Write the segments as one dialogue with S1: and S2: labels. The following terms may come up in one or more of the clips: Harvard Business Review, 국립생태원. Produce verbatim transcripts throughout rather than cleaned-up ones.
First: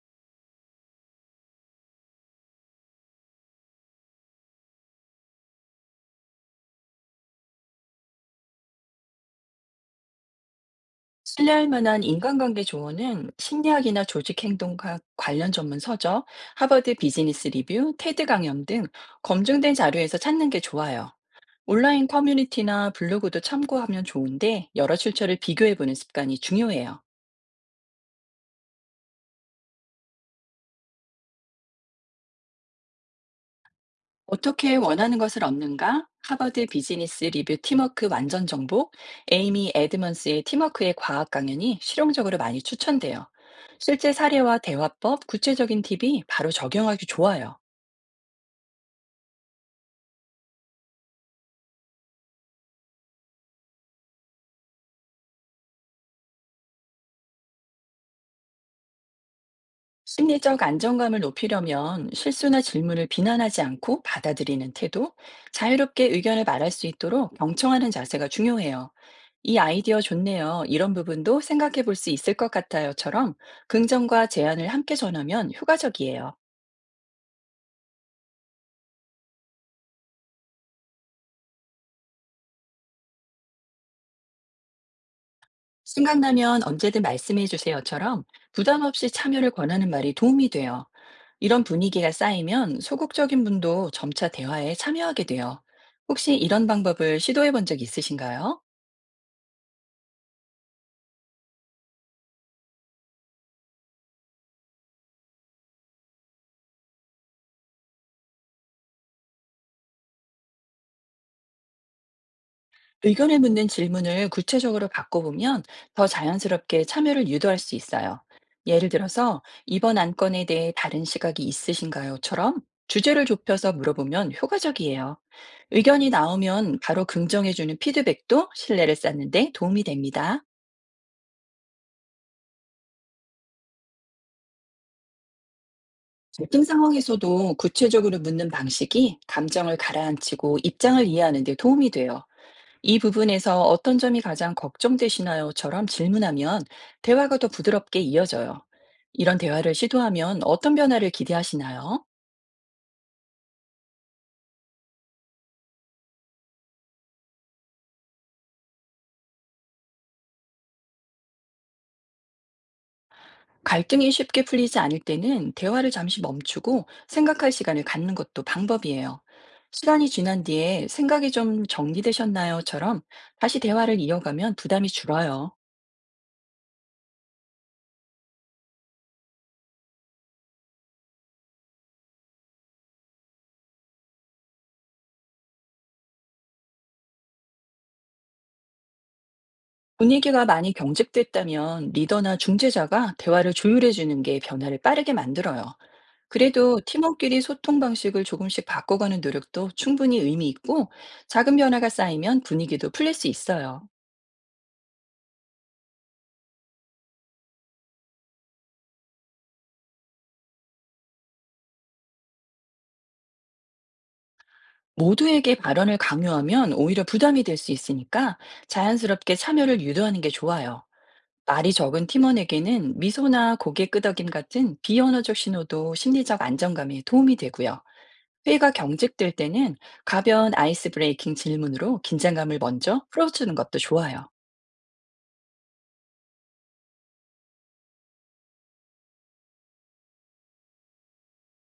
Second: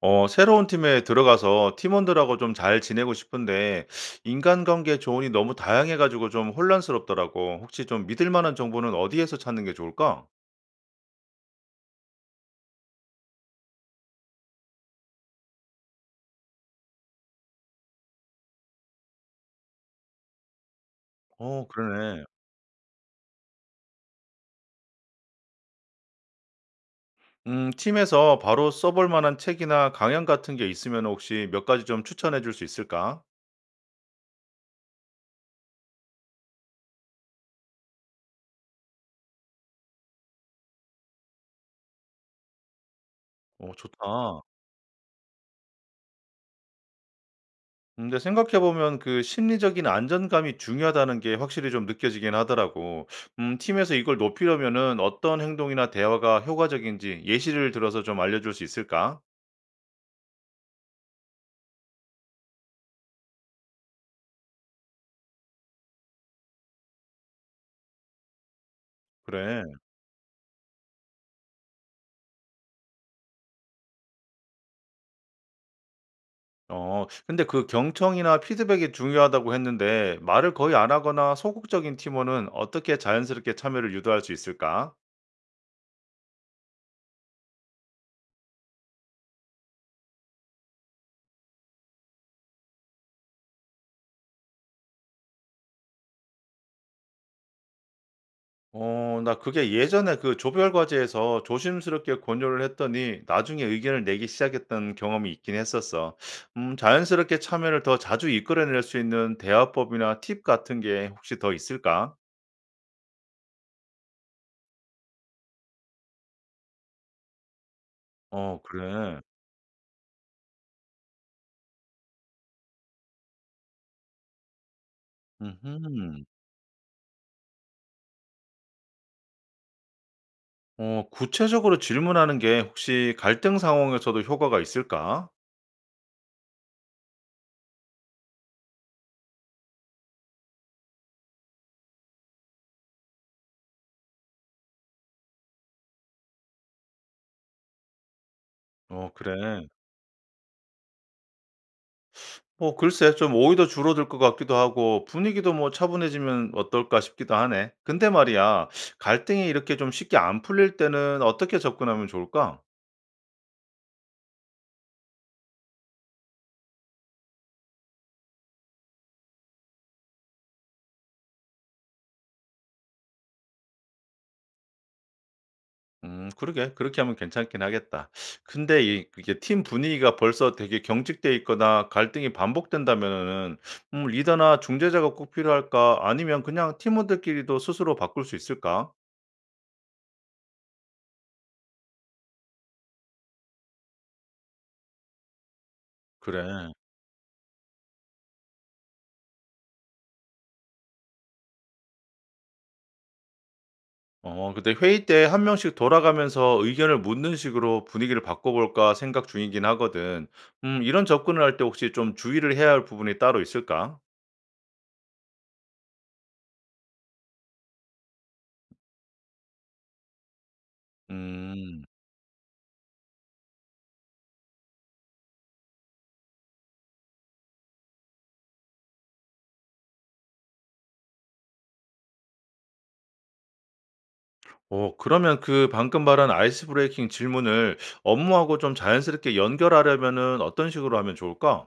S1: 어, 새로운 팀에 들어가서 팀원들하고 좀 잘 지내고 싶은데, 인간관계 조언이 너무 다양해가지고 좀 혼란스럽더라고. 혹시 좀 믿을 만한 정보는 어디에서 찾는 게 좋을까?
S2: 신뢰할 만한 인간관계 조언은 심리학이나 조직 행동학 관련 전문 서적, 하버드 비즈니스 리뷰, 테드 강연 등 검증된 자료에서 찾는 게 좋아요.
S1: 어,
S2: 온라인
S1: 그러네.
S2: 커뮤니티나 블로그도 참고하면 좋은데 여러 출처를 비교해보는 습관이 중요해요.
S1: 음, 팀에서 바로 써볼 만한 책이나 강연 같은 게 있으면 혹시 몇 가지 좀 추천해 줄 수 있을까?
S2: 어떻게 원하는 것을 얻는가? 하버드 비즈니스 리뷰 팀워크 완전 정복, 에이미 에드먼스의 팀워크의 과학 강연이 실용적으로 많이 추천돼요.
S1: 어,
S2: 실제
S1: 좋다.
S2: 사례와 대화법, 구체적인 팁이 바로 적용하기 좋아요.
S1: 근데 생각해 보면 그 심리적인 안전감이 중요하다는 게 확실히 좀 느껴지긴 하더라고. 음, 팀에서 이걸 높이려면은 어떤 행동이나 대화가 효과적인지 예시를 들어서 좀 알려줄 수 있을까?
S2: 심리적 안정감을 높이려면 실수나 질문을 비난하지 않고 받아들이는 태도, 자유롭게 의견을 말할 수 있도록 경청하는 자세가 중요해요. 이
S1: 그래.
S2: 아이디어 좋네요. 이런 부분도 생각해 볼 수 있을 것 같아요.처럼 긍정과 제안을 함께 전하면 효과적이에요.
S1: 어, 근데 그 경청이나 피드백이 중요하다고 했는데 말을 거의 안 하거나 소극적인 팀원은 어떻게 자연스럽게 참여를 유도할 수 있을까?
S2: 생각나면 언제든 말씀해 주세요.처럼 부담 없이 참여를 권하는 말이 도움이 돼요. 이런 분위기가 쌓이면 소극적인 분도 점차 대화에 참여하게 돼요. 혹시 이런 방법을 시도해 본 적 있으신가요?
S1: 어 나 그게 예전에 그 조별 과제에서 조심스럽게 권유를 했더니 나중에 의견을 내기 시작했던 경험이 있긴 했었어. 음 자연스럽게 참여를 더 자주 이끌어낼 수 있는 대화법이나 팁 같은 게 혹시 더 있을까?
S2: 의견을 묻는 질문을 구체적으로 바꿔보면 더 자연스럽게 참여를 유도할 수 있어요.
S1: 어
S2: 예를
S1: 그래.
S2: 들어서 이번 안건에 대해 다른 시각이 있으신가요?처럼 주제를 좁혀서 물어보면 효과적이에요. 의견이
S1: 음
S2: 나오면 바로 긍정해주는 피드백도 신뢰를 쌓는데 도움이 됩니다.
S1: 어 구체적으로 질문하는 게 혹시 갈등 상황에서도 효과가 있을까?
S2: 갈등 상황에서도 구체적으로 묻는 방식이 감정을 가라앉히고 입장을 이해하는 데 도움이 돼요. 이 부분에서 어떤 점이 가장 걱정되시나요?"처럼 질문하면 대화가 더 부드럽게 이어져요.
S1: 어
S2: 이런
S1: 그래.
S2: 대화를 시도하면 어떤 변화를 기대하시나요?
S1: 뭐 글쎄 좀 오히려 줄어들 것 같기도 하고 분위기도 뭐 차분해지면 어떨까 싶기도 하네. 근데 말이야, 갈등이 이렇게 좀 쉽게 안 풀릴 때는 어떻게 접근하면 좋을까?
S2: 갈등이 쉽게 풀리지 않을 때는 대화를 잠시 멈추고 생각할 시간을 갖는 것도 방법이에요. 시간이 지난 뒤에 "생각이 좀 정리되셨나요?"처럼 다시 대화를 이어가면 부담이 줄어요.
S1: 음, 그러게. 그렇게 하면 괜찮긴 하겠다. 근데 이, 이게 팀 분위기가 벌써 되게 경직돼 있거나 갈등이 반복된다면은, 음, 리더나 중재자가 꼭 필요할까? 아니면 그냥 팀원들끼리도 스스로 바꿀 수 있을까?
S2: 분위기가 많이 경직됐다면 리더나 중재자가 대화를 조율해주는 게 변화를 빠르게 만들어요.
S1: 그래.
S2: 그래도 팀원끼리 소통 방식을 조금씩 바꿔가는 노력도 충분히 의미 있고 작은 변화가 쌓이면 분위기도 풀릴 수 있어요.
S1: 어 근데 회의 때 한 명씩 돌아가면서 의견을 묻는 식으로 분위기를 바꿔 볼까 생각 중이긴 하거든. 음 이런 접근을 할 때 혹시 좀 주의를 해야 할 부분이 따로 있을까?
S2: 모두에게 발언을 강요하면 오히려 부담이 될 수 있으니까 자연스럽게 참여를 유도하는 게 좋아요. 말이
S1: 음.
S2: 적은 팀원에게는 미소나 고개 끄덕임 같은 비언어적 신호도 심리적 안정감에 도움이 되고요. 회의가 경직될 때는 가벼운 아이스 브레이킹 질문으로 긴장감을 먼저 풀어주는 것도 좋아요.
S1: 어 그러면 그 방금 말한 아이스 브레이킹 질문을 업무하고 좀 자연스럽게 연결하려면은 어떤 식으로 하면 좋을까?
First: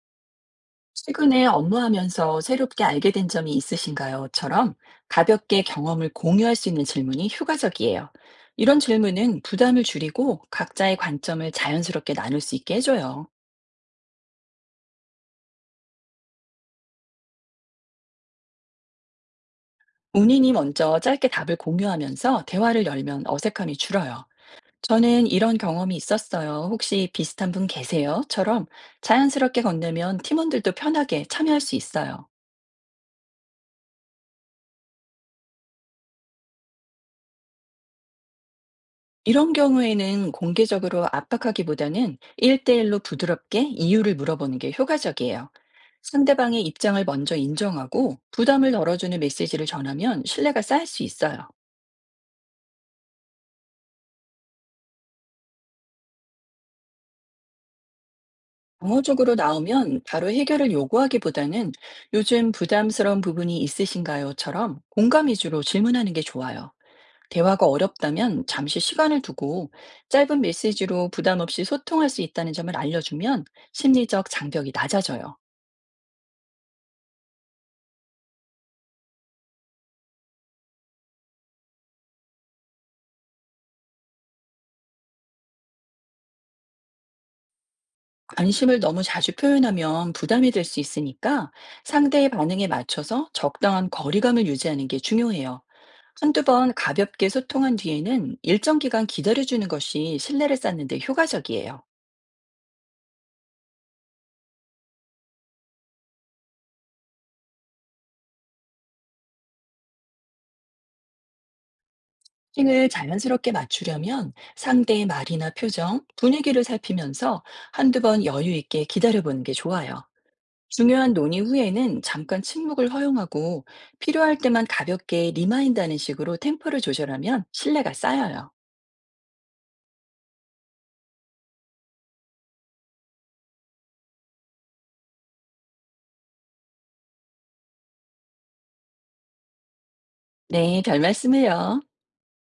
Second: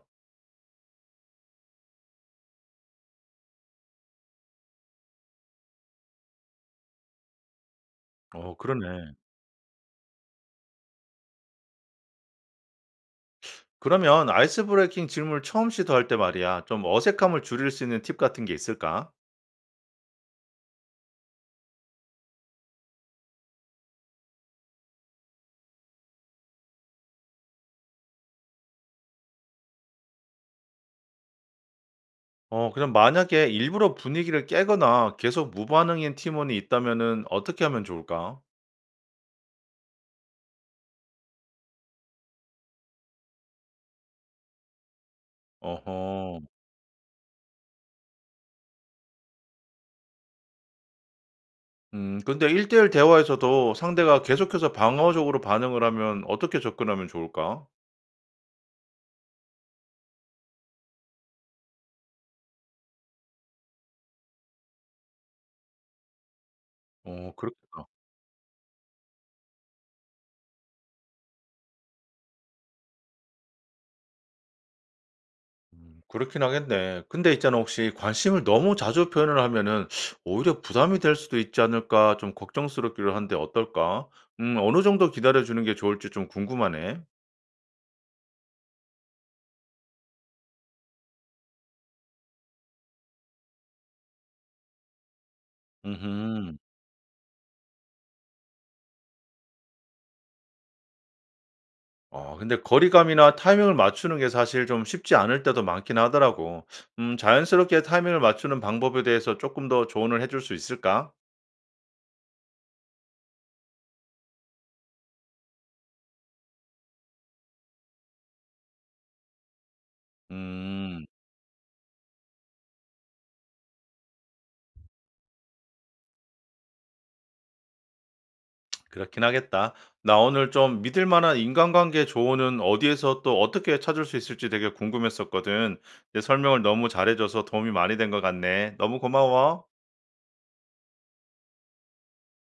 S2: 최근에 업무하면서 새롭게 알게 된 점이 있으신가요?"처럼 가볍게 경험을 공유할 수 있는 질문이 효과적이에요.
S1: 어
S2: 이런
S1: 그러네.
S2: 질문은 부담을 줄이고 각자의 관점을 자연스럽게 나눌 수 있게 해줘요.
S1: 그러면 아이스 브레이킹 질문을 처음 시도할 때 말이야 좀 어색함을 줄일 수 있는 팁 같은 게 있을까?
S2: 본인이 먼저 짧게 답을 공유하면서 대화를 열면 어색함이 줄어요. "저는 이런 경험이 있었어요. 혹시 비슷한 분 계세요?"처럼 자연스럽게 건네면 팀원들도 편하게 참여할 수 있어요.
S1: 어 그럼 만약에 일부러 분위기를 깨거나 계속 무반응인 팀원이 있다면은 어떻게 하면 좋을까?
S2: 이런 경우에는 공개적으로 압박하기보다는 일 대일로 부드럽게 이유를 물어보는 게 효과적이에요.
S1: 어허.
S2: 상대방의 입장을 먼저 인정하고 부담을 덜어주는 메시지를 전하면 신뢰가 쌓일 수 있어요.
S1: 음 근데 일 대일 대화에서도 상대가 계속해서 방어적으로 반응을 하면 어떻게 접근하면 좋을까?
S2: 방어적으로 나오면 바로 해결을 요구하기보다는 요즘 부담스러운 부분이 있으신가요?처럼 공감 위주로 질문하는 게 좋아요.
S1: 어
S2: 대화가
S1: 그렇겠다.
S2: 어렵다면 잠시 시간을 두고 짧은 메시지로 부담 없이 소통할 수 있다는 점을 알려주면 심리적 장벽이 낮아져요.
S1: 음 그렇긴 하겠네. 근데 있잖아 혹시 관심을 너무 자주 표현을 하면은 '오히려 부담이 될 수도 있지 않을까.' 좀 걱정스럽기도 한데 어떨까? 음 어느 정도 기다려 주는 게 좋을지 좀 궁금하네.
S2: 관심을 너무 자주 표현하면 부담이 될 수 있으니까 상대의 반응에 맞춰서 적당한 거리감을 유지하는 게 중요해요. 한두
S1: 음
S2: 번 가볍게 소통한 뒤에는 일정 기간 기다려주는 것이 신뢰를 쌓는 데 효과적이에요.
S1: 어 근데 거리감이나 타이밍을 맞추는 게 사실 좀 쉽지 않을 때도 많긴 하더라고. 음 자연스럽게 타이밍을 맞추는 방법에 대해서 조금 더 조언을 해줄 수 있을까?
S2: 핑을 자연스럽게 맞추려면 상대의 말이나 표정, 분위기를 살피면서 한두 번 여유 있게 기다려보는 게 좋아요.
S1: 음
S2: 중요한 논의 후에는 잠깐 침묵을 허용하고 필요할 때만 가볍게 리마인드하는 식으로 템포를 조절하면 신뢰가 쌓여요.
S1: 그렇긴 하겠다. 나 오늘 좀 믿을 만한 인간관계 조언은 어디에서 또 어떻게 찾을 수 있을지 되게 궁금했었거든. 내 설명을 너무 잘해 줘서 도움이 많이 된 것 같네. 너무 고마워.
S2: 네, 별 말씀을요.